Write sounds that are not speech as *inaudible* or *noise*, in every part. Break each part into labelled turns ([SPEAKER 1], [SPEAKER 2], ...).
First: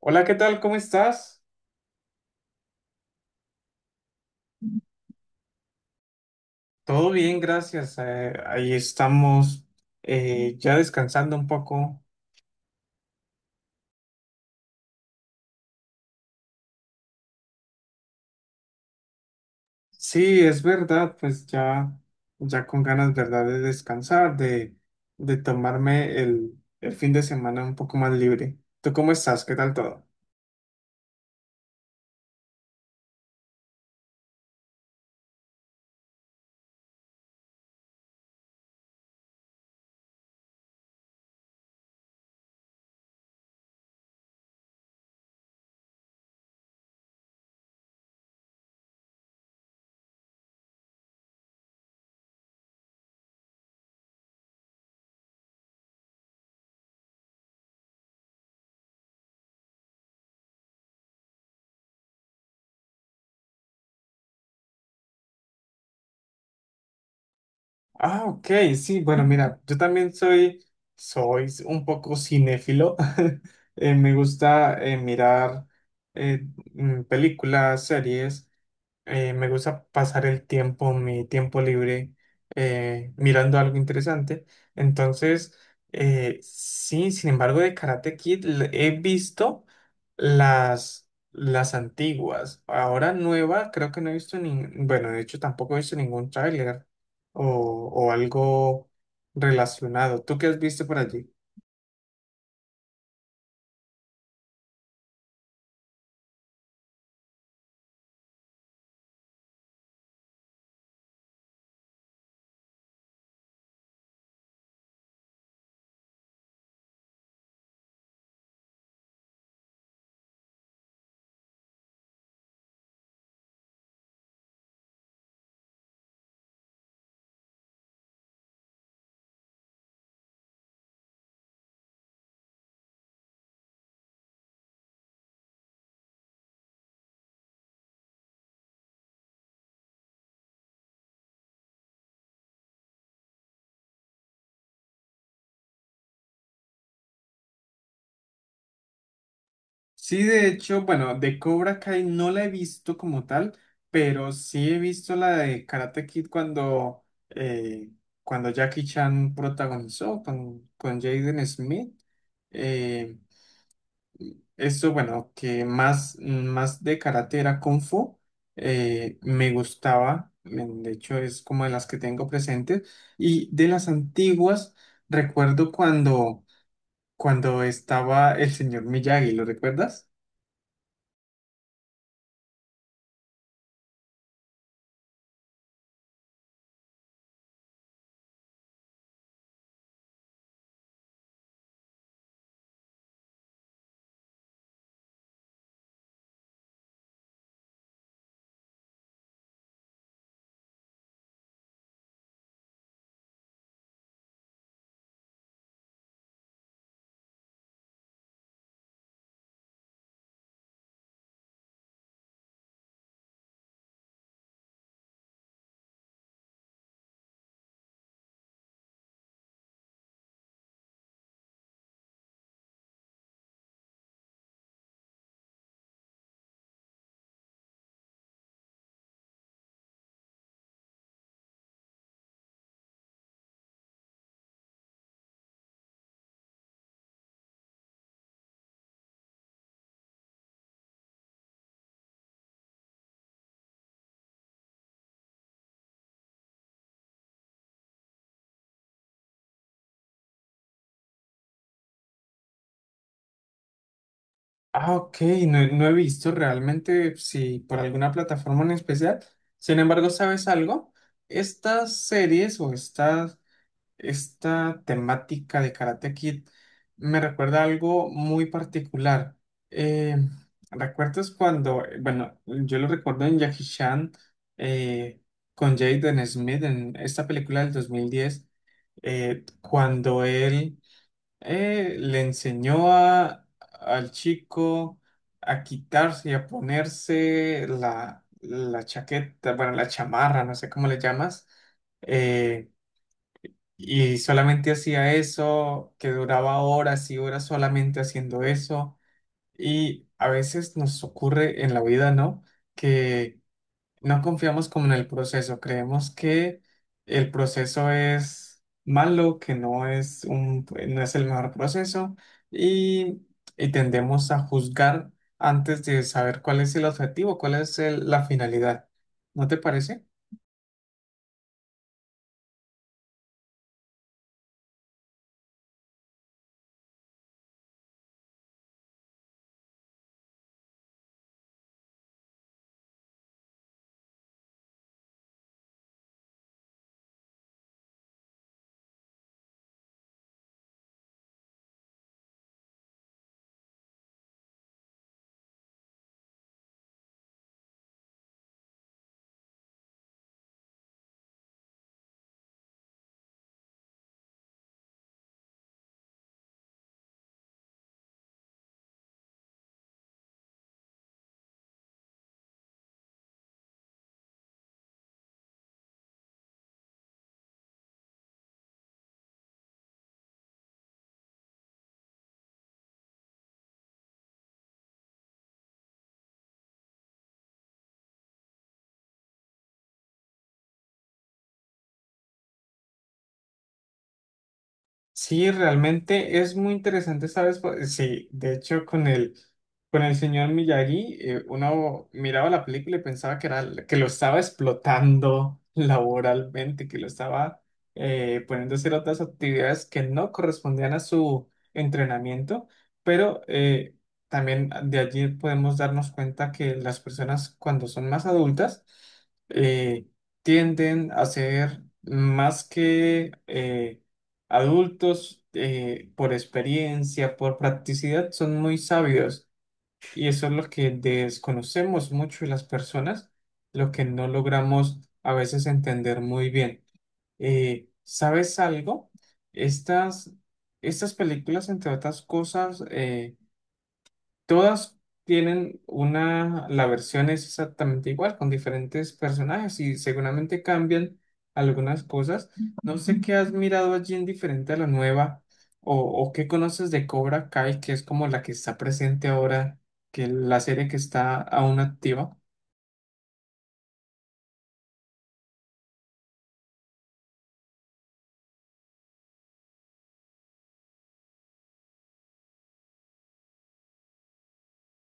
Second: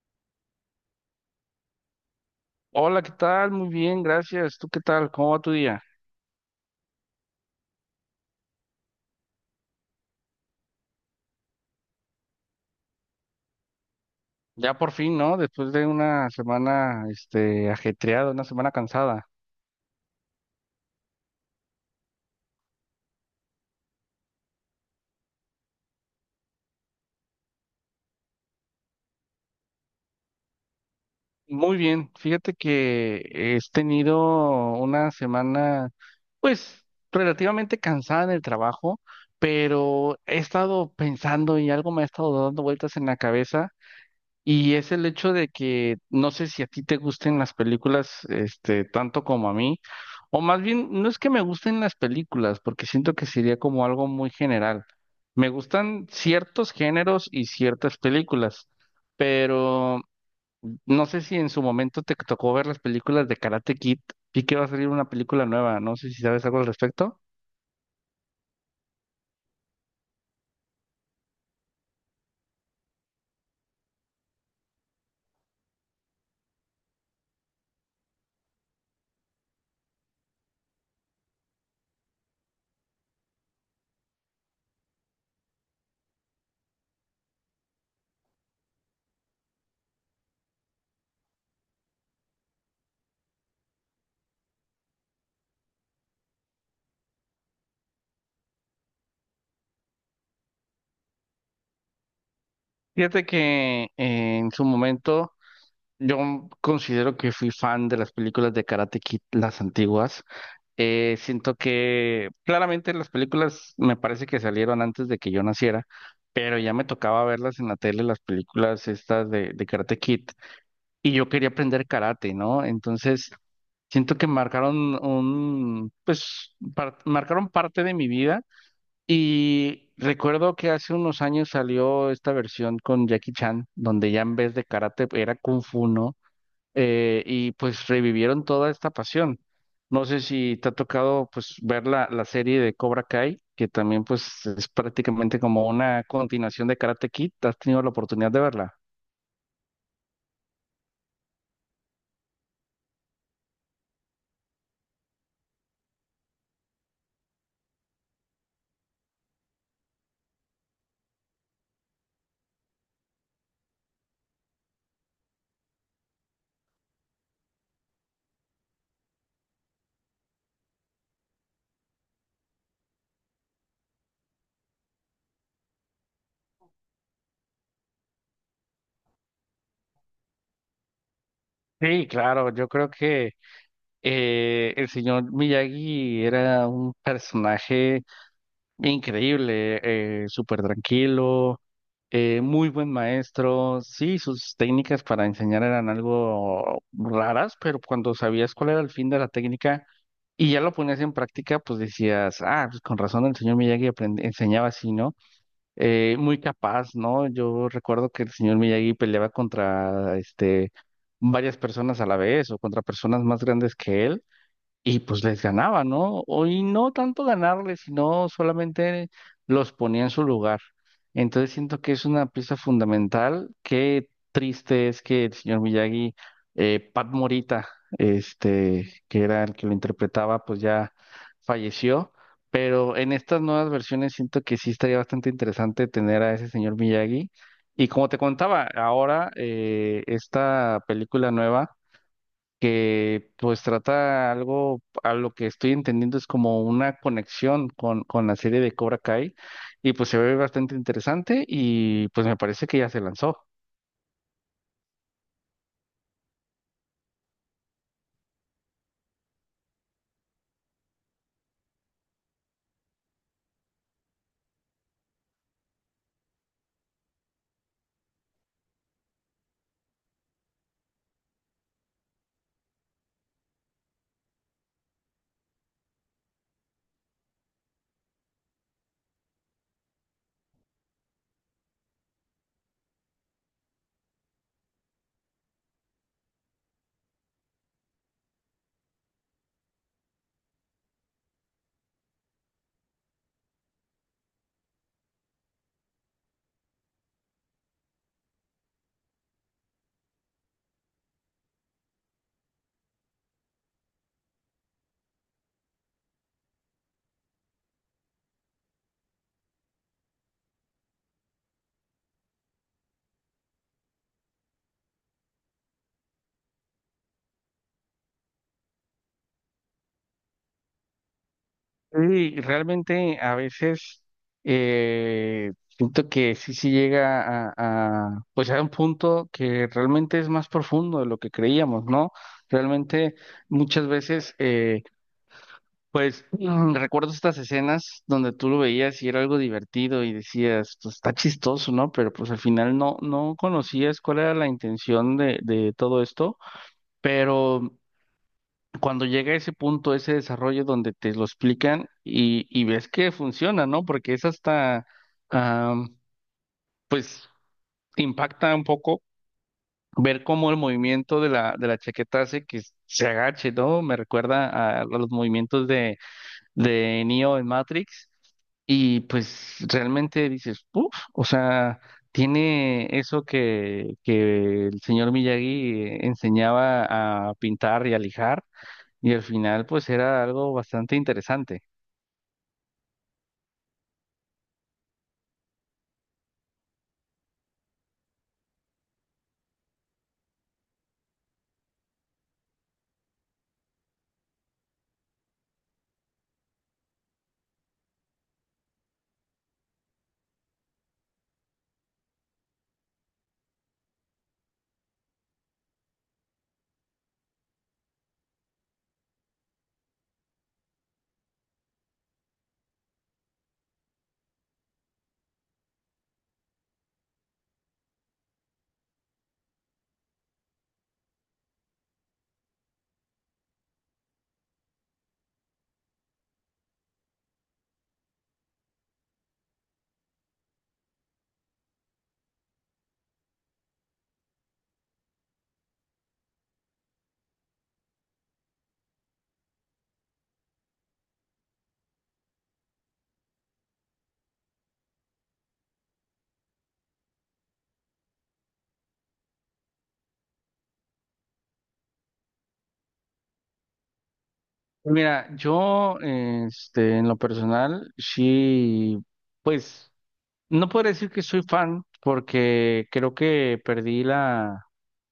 [SPEAKER 1] Hola, ¿qué tal? ¿Cómo estás?
[SPEAKER 2] Hola, ¿qué tal? Muy bien, gracias. ¿Tú qué tal? ¿Cómo va tu día?
[SPEAKER 1] Todo bien, gracias. Ahí estamos, ya descansando un poco.
[SPEAKER 2] Ya por fin, ¿no? Después de una semana, este, ajetreada, una semana cansada.
[SPEAKER 1] Sí, es verdad, pues ya, ya con ganas, ¿verdad? De descansar, de tomarme el fin de semana un poco más libre. ¿Tú cómo estás? ¿Qué tal todo?
[SPEAKER 2] Muy bien. Fíjate que he tenido una semana, pues, relativamente cansada en el trabajo, pero he estado pensando y algo me ha estado dando vueltas en la cabeza. Y es el hecho de que no sé si a ti te gusten las películas, este, tanto como a mí, o más bien, no es que me gusten las películas, porque siento que sería como algo muy general. Me gustan ciertos géneros y ciertas películas, pero no sé si en su momento te tocó ver las películas de Karate Kid. Vi que va a salir una película nueva. No sé si sabes algo al respecto.
[SPEAKER 1] Ah, ok, sí, bueno, mira, yo también soy, soy un poco cinéfilo. *laughs* Me gusta mirar eh, películas, series. Me gusta pasar el tiempo, mi tiempo libre, mirando algo interesante. Entonces, sí, sin embargo, de Karate Kid he visto las antiguas. Ahora nueva, creo que no he visto ni, bueno, de hecho tampoco he visto ningún tráiler o, o algo relacionado. ¿Tú qué has visto por allí?
[SPEAKER 2] Fíjate que en su momento yo considero que fui fan de las películas de Karate Kid, las antiguas. Siento que claramente las películas me parece que salieron antes de que yo naciera, pero ya me tocaba verlas en la tele, las películas estas de Karate Kid, y yo quería aprender karate, ¿no? Entonces, siento que marcaron un, pues, marcaron parte de mi vida y recuerdo que hace unos años salió esta versión con Jackie Chan, donde ya en vez de karate era kung fu, ¿no? Y pues revivieron toda esta pasión. No sé si te ha tocado pues ver la serie de Cobra Kai, que también pues es prácticamente como una continuación de Karate Kid. ¿Has tenido la oportunidad de verla?
[SPEAKER 1] Sí, de hecho, bueno, de Cobra Kai no la he visto como tal, pero sí he visto la de Karate Kid cuando, cuando Jackie Chan protagonizó con Jaden Smith. Eh, Esto, bueno, que más, más de karate era Kung Fu, me gustaba, de hecho es como de las que tengo presentes, y de las antiguas, recuerdo cuando, cuando estaba el señor Miyagi, ¿lo recuerdas?
[SPEAKER 2] Sí, claro, yo creo que el señor Miyagi era un personaje increíble, súper tranquilo, muy buen maestro. Sí, sus técnicas para enseñar eran algo raras, pero cuando sabías cuál era el fin de la técnica y ya lo ponías en práctica, pues decías, ah, pues con razón el señor Miyagi enseñaba así, ¿no? Muy capaz, ¿no? Yo recuerdo que el señor Miyagi peleaba contra, este, varias personas a la vez o contra personas más grandes que él. Y pues les ganaba, ¿no? Y no tanto ganarles, sino solamente los ponía en su lugar. Entonces siento que es una pieza fundamental. Qué triste es que el señor Miyagi, Pat Morita, este, que era el que lo interpretaba, pues ya falleció. Pero en estas nuevas versiones siento que sí estaría bastante interesante tener a ese señor Miyagi. Y como te contaba, ahora esta película nueva que pues trata algo, a lo que estoy entendiendo es como una conexión con la serie de Cobra Kai y pues se ve bastante interesante y pues me parece que ya se lanzó.
[SPEAKER 1] Ah, ok, no, no he visto realmente si por alguna plataforma en especial. Sin embargo, ¿sabes algo? Estas series o esta temática de Karate Kid me recuerda a algo muy particular. Eh, ¿Recuerdas cuando, bueno, yo lo recuerdo en Jackie Chan eh, con Jaden Smith en esta película del 2010, cuando él le enseñó a, al chico a quitarse y a ponerse la, la chaqueta, bueno, la chamarra, no sé cómo le llamas. eh, y solamente hacía eso, que duraba horas y horas solamente haciendo eso. Y a veces nos ocurre en la vida, ¿no? Que no confiamos como en el proceso, creemos que el proceso es malo, que no es un, no es el mejor proceso y, y tendemos a juzgar antes de saber cuál es el objetivo, cuál es la finalidad. ¿No te parece?
[SPEAKER 2] Y realmente a veces siento que sí, sí llega pues a un punto que realmente es más profundo de lo que creíamos, ¿no? Realmente muchas veces pues recuerdo estas escenas donde tú lo veías y era algo divertido y decías, pues está chistoso, ¿no? Pero pues al final no conocías cuál era la intención de todo esto, pero cuando llega ese punto, ese desarrollo donde te lo explican y ves que funciona, ¿no? Porque es hasta, ah, pues impacta un poco ver cómo el movimiento de la chaqueta hace que se agache, ¿no? Me recuerda a los movimientos de Neo en Matrix. Y pues realmente dices, uff, o sea, tiene eso que el señor Miyagi enseñaba a pintar y a lijar, y al final pues era algo bastante interesante.
[SPEAKER 1] Sí, realmente es muy interesante, ¿sabes? Pues, sí, de hecho, con el señor Miyagi, uno miraba la película y pensaba que, era, que lo estaba explotando *laughs* laboralmente, que lo estaba poniendo a hacer otras actividades que no correspondían a su entrenamiento, pero también de allí podemos darnos cuenta que las personas cuando son más adultas, eh, tienden a ser más que... adultos, por experiencia, por practicidad, son muy sabios y eso es lo que desconocemos mucho de las personas, lo que no logramos a veces entender muy bien. ¿Sabes algo? Estas, estas películas, entre otras cosas, todas tienen una, la versión es exactamente igual, con diferentes personajes y seguramente cambian algunas cosas. No sé qué has mirado allí en diferente a la nueva o qué conoces de Cobra Kai, que es como la que está presente ahora, que la serie que está aún activa.
[SPEAKER 2] Pues, mira, yo este, en lo personal, sí, pues no puedo decir que soy fan, porque creo que perdí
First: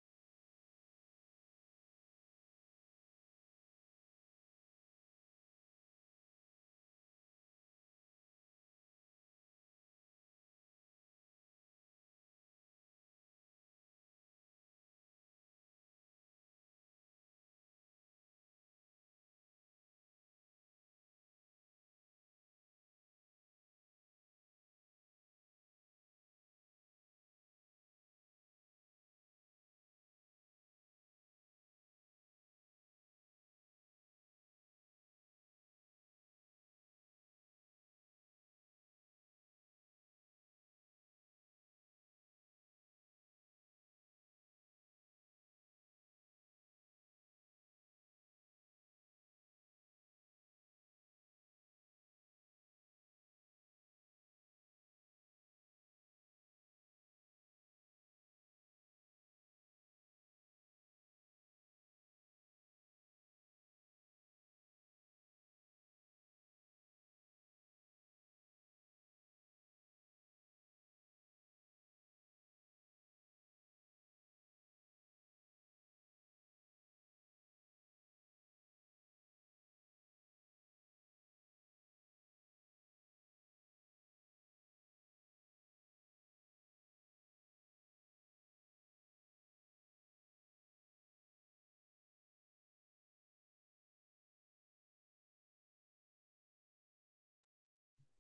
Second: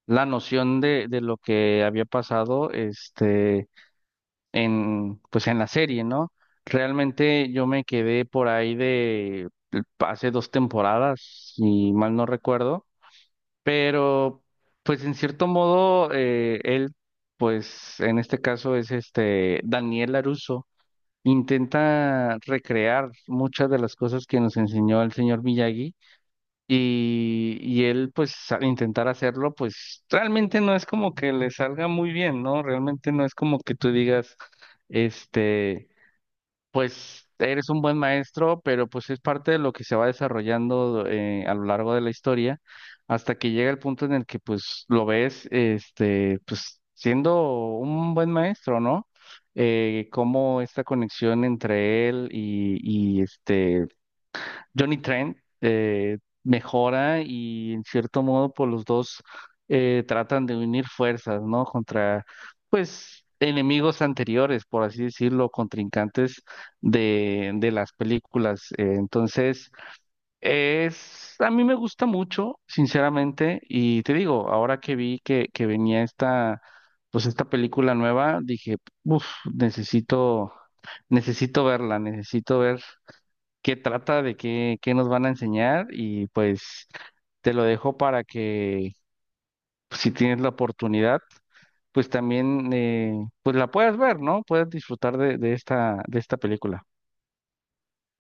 [SPEAKER 2] la noción de lo que había pasado, este en, pues en la serie, ¿no? Realmente yo me quedé por ahí de hace dos temporadas, si mal no recuerdo, pero pues en cierto modo pues en este caso es este Daniel LaRusso, intenta recrear muchas de las cosas que nos enseñó el señor Miyagi y él, pues, al intentar hacerlo, pues, realmente no es como que le salga muy bien, ¿no? Realmente no es como que tú digas, este, pues, eres un buen maestro, pero pues es parte de lo que se va desarrollando a lo largo de la historia, hasta que llega el punto en el que, pues, lo ves, este, pues, siendo un buen maestro, ¿no? Cómo esta conexión entre y este Johnny Trent mejora y en cierto modo por los dos tratan de unir fuerzas, ¿no? Contra, pues, enemigos anteriores, por así decirlo, contrincantes de las películas. Entonces, es, a mí me gusta mucho, sinceramente, y te digo, ahora que vi que venía esta, pues, esta película nueva, dije, uff, necesito, necesito verla, necesito ver qué trata, de qué, qué nos van a enseñar y pues te lo dejo para que pues, si tienes la oportunidad, pues también pues la puedas ver, ¿no? Puedes disfrutar de esta película.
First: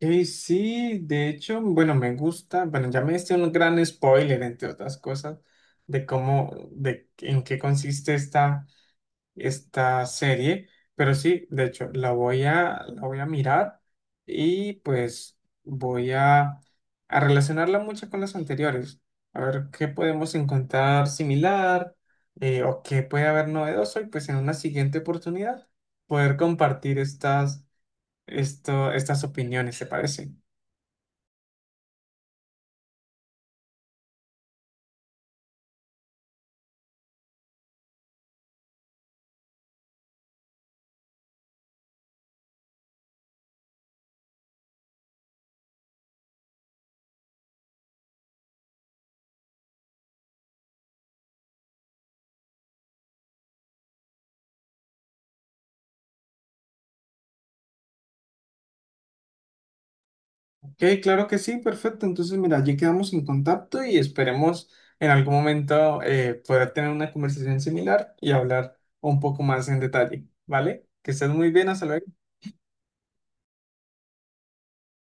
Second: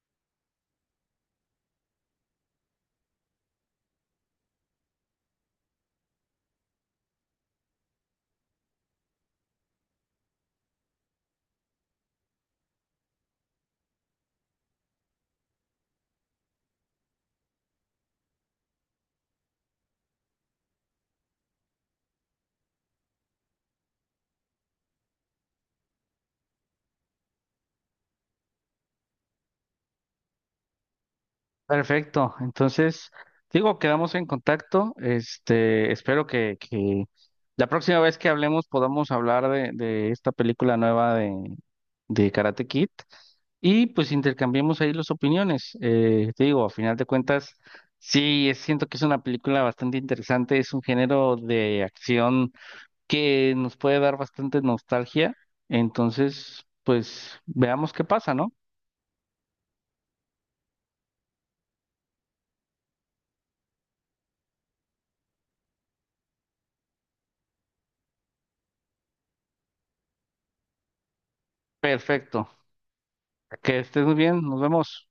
[SPEAKER 1] Sí, de hecho, bueno, me gusta, bueno, ya me diste un gran spoiler, entre otras cosas, de cómo, de en qué consiste esta esta serie, pero sí, de hecho, la voy a mirar y pues voy a relacionarla mucho con las anteriores, a ver qué podemos encontrar similar o qué puede haber novedoso y pues en una siguiente oportunidad poder compartir estas, esto, estas opiniones, ¿te parece?
[SPEAKER 2] Perfecto. Entonces, digo, quedamos en contacto. Este, espero que la próxima vez que hablemos podamos hablar de esta película nueva de Karate Kid y pues intercambiemos ahí las opiniones. Te digo, a final de cuentas, sí, siento que es una película bastante interesante. Es un género de acción que nos puede dar bastante nostalgia. Entonces, pues veamos qué pasa, ¿no?
[SPEAKER 1] Ok, claro que sí, perfecto. Entonces, mira, allí quedamos en contacto y esperemos en algún momento poder tener una conversación similar y hablar un poco más en detalle, ¿vale? Que estés muy bien, hasta luego.
[SPEAKER 2] Perfecto. Que estés muy bien. Nos vemos.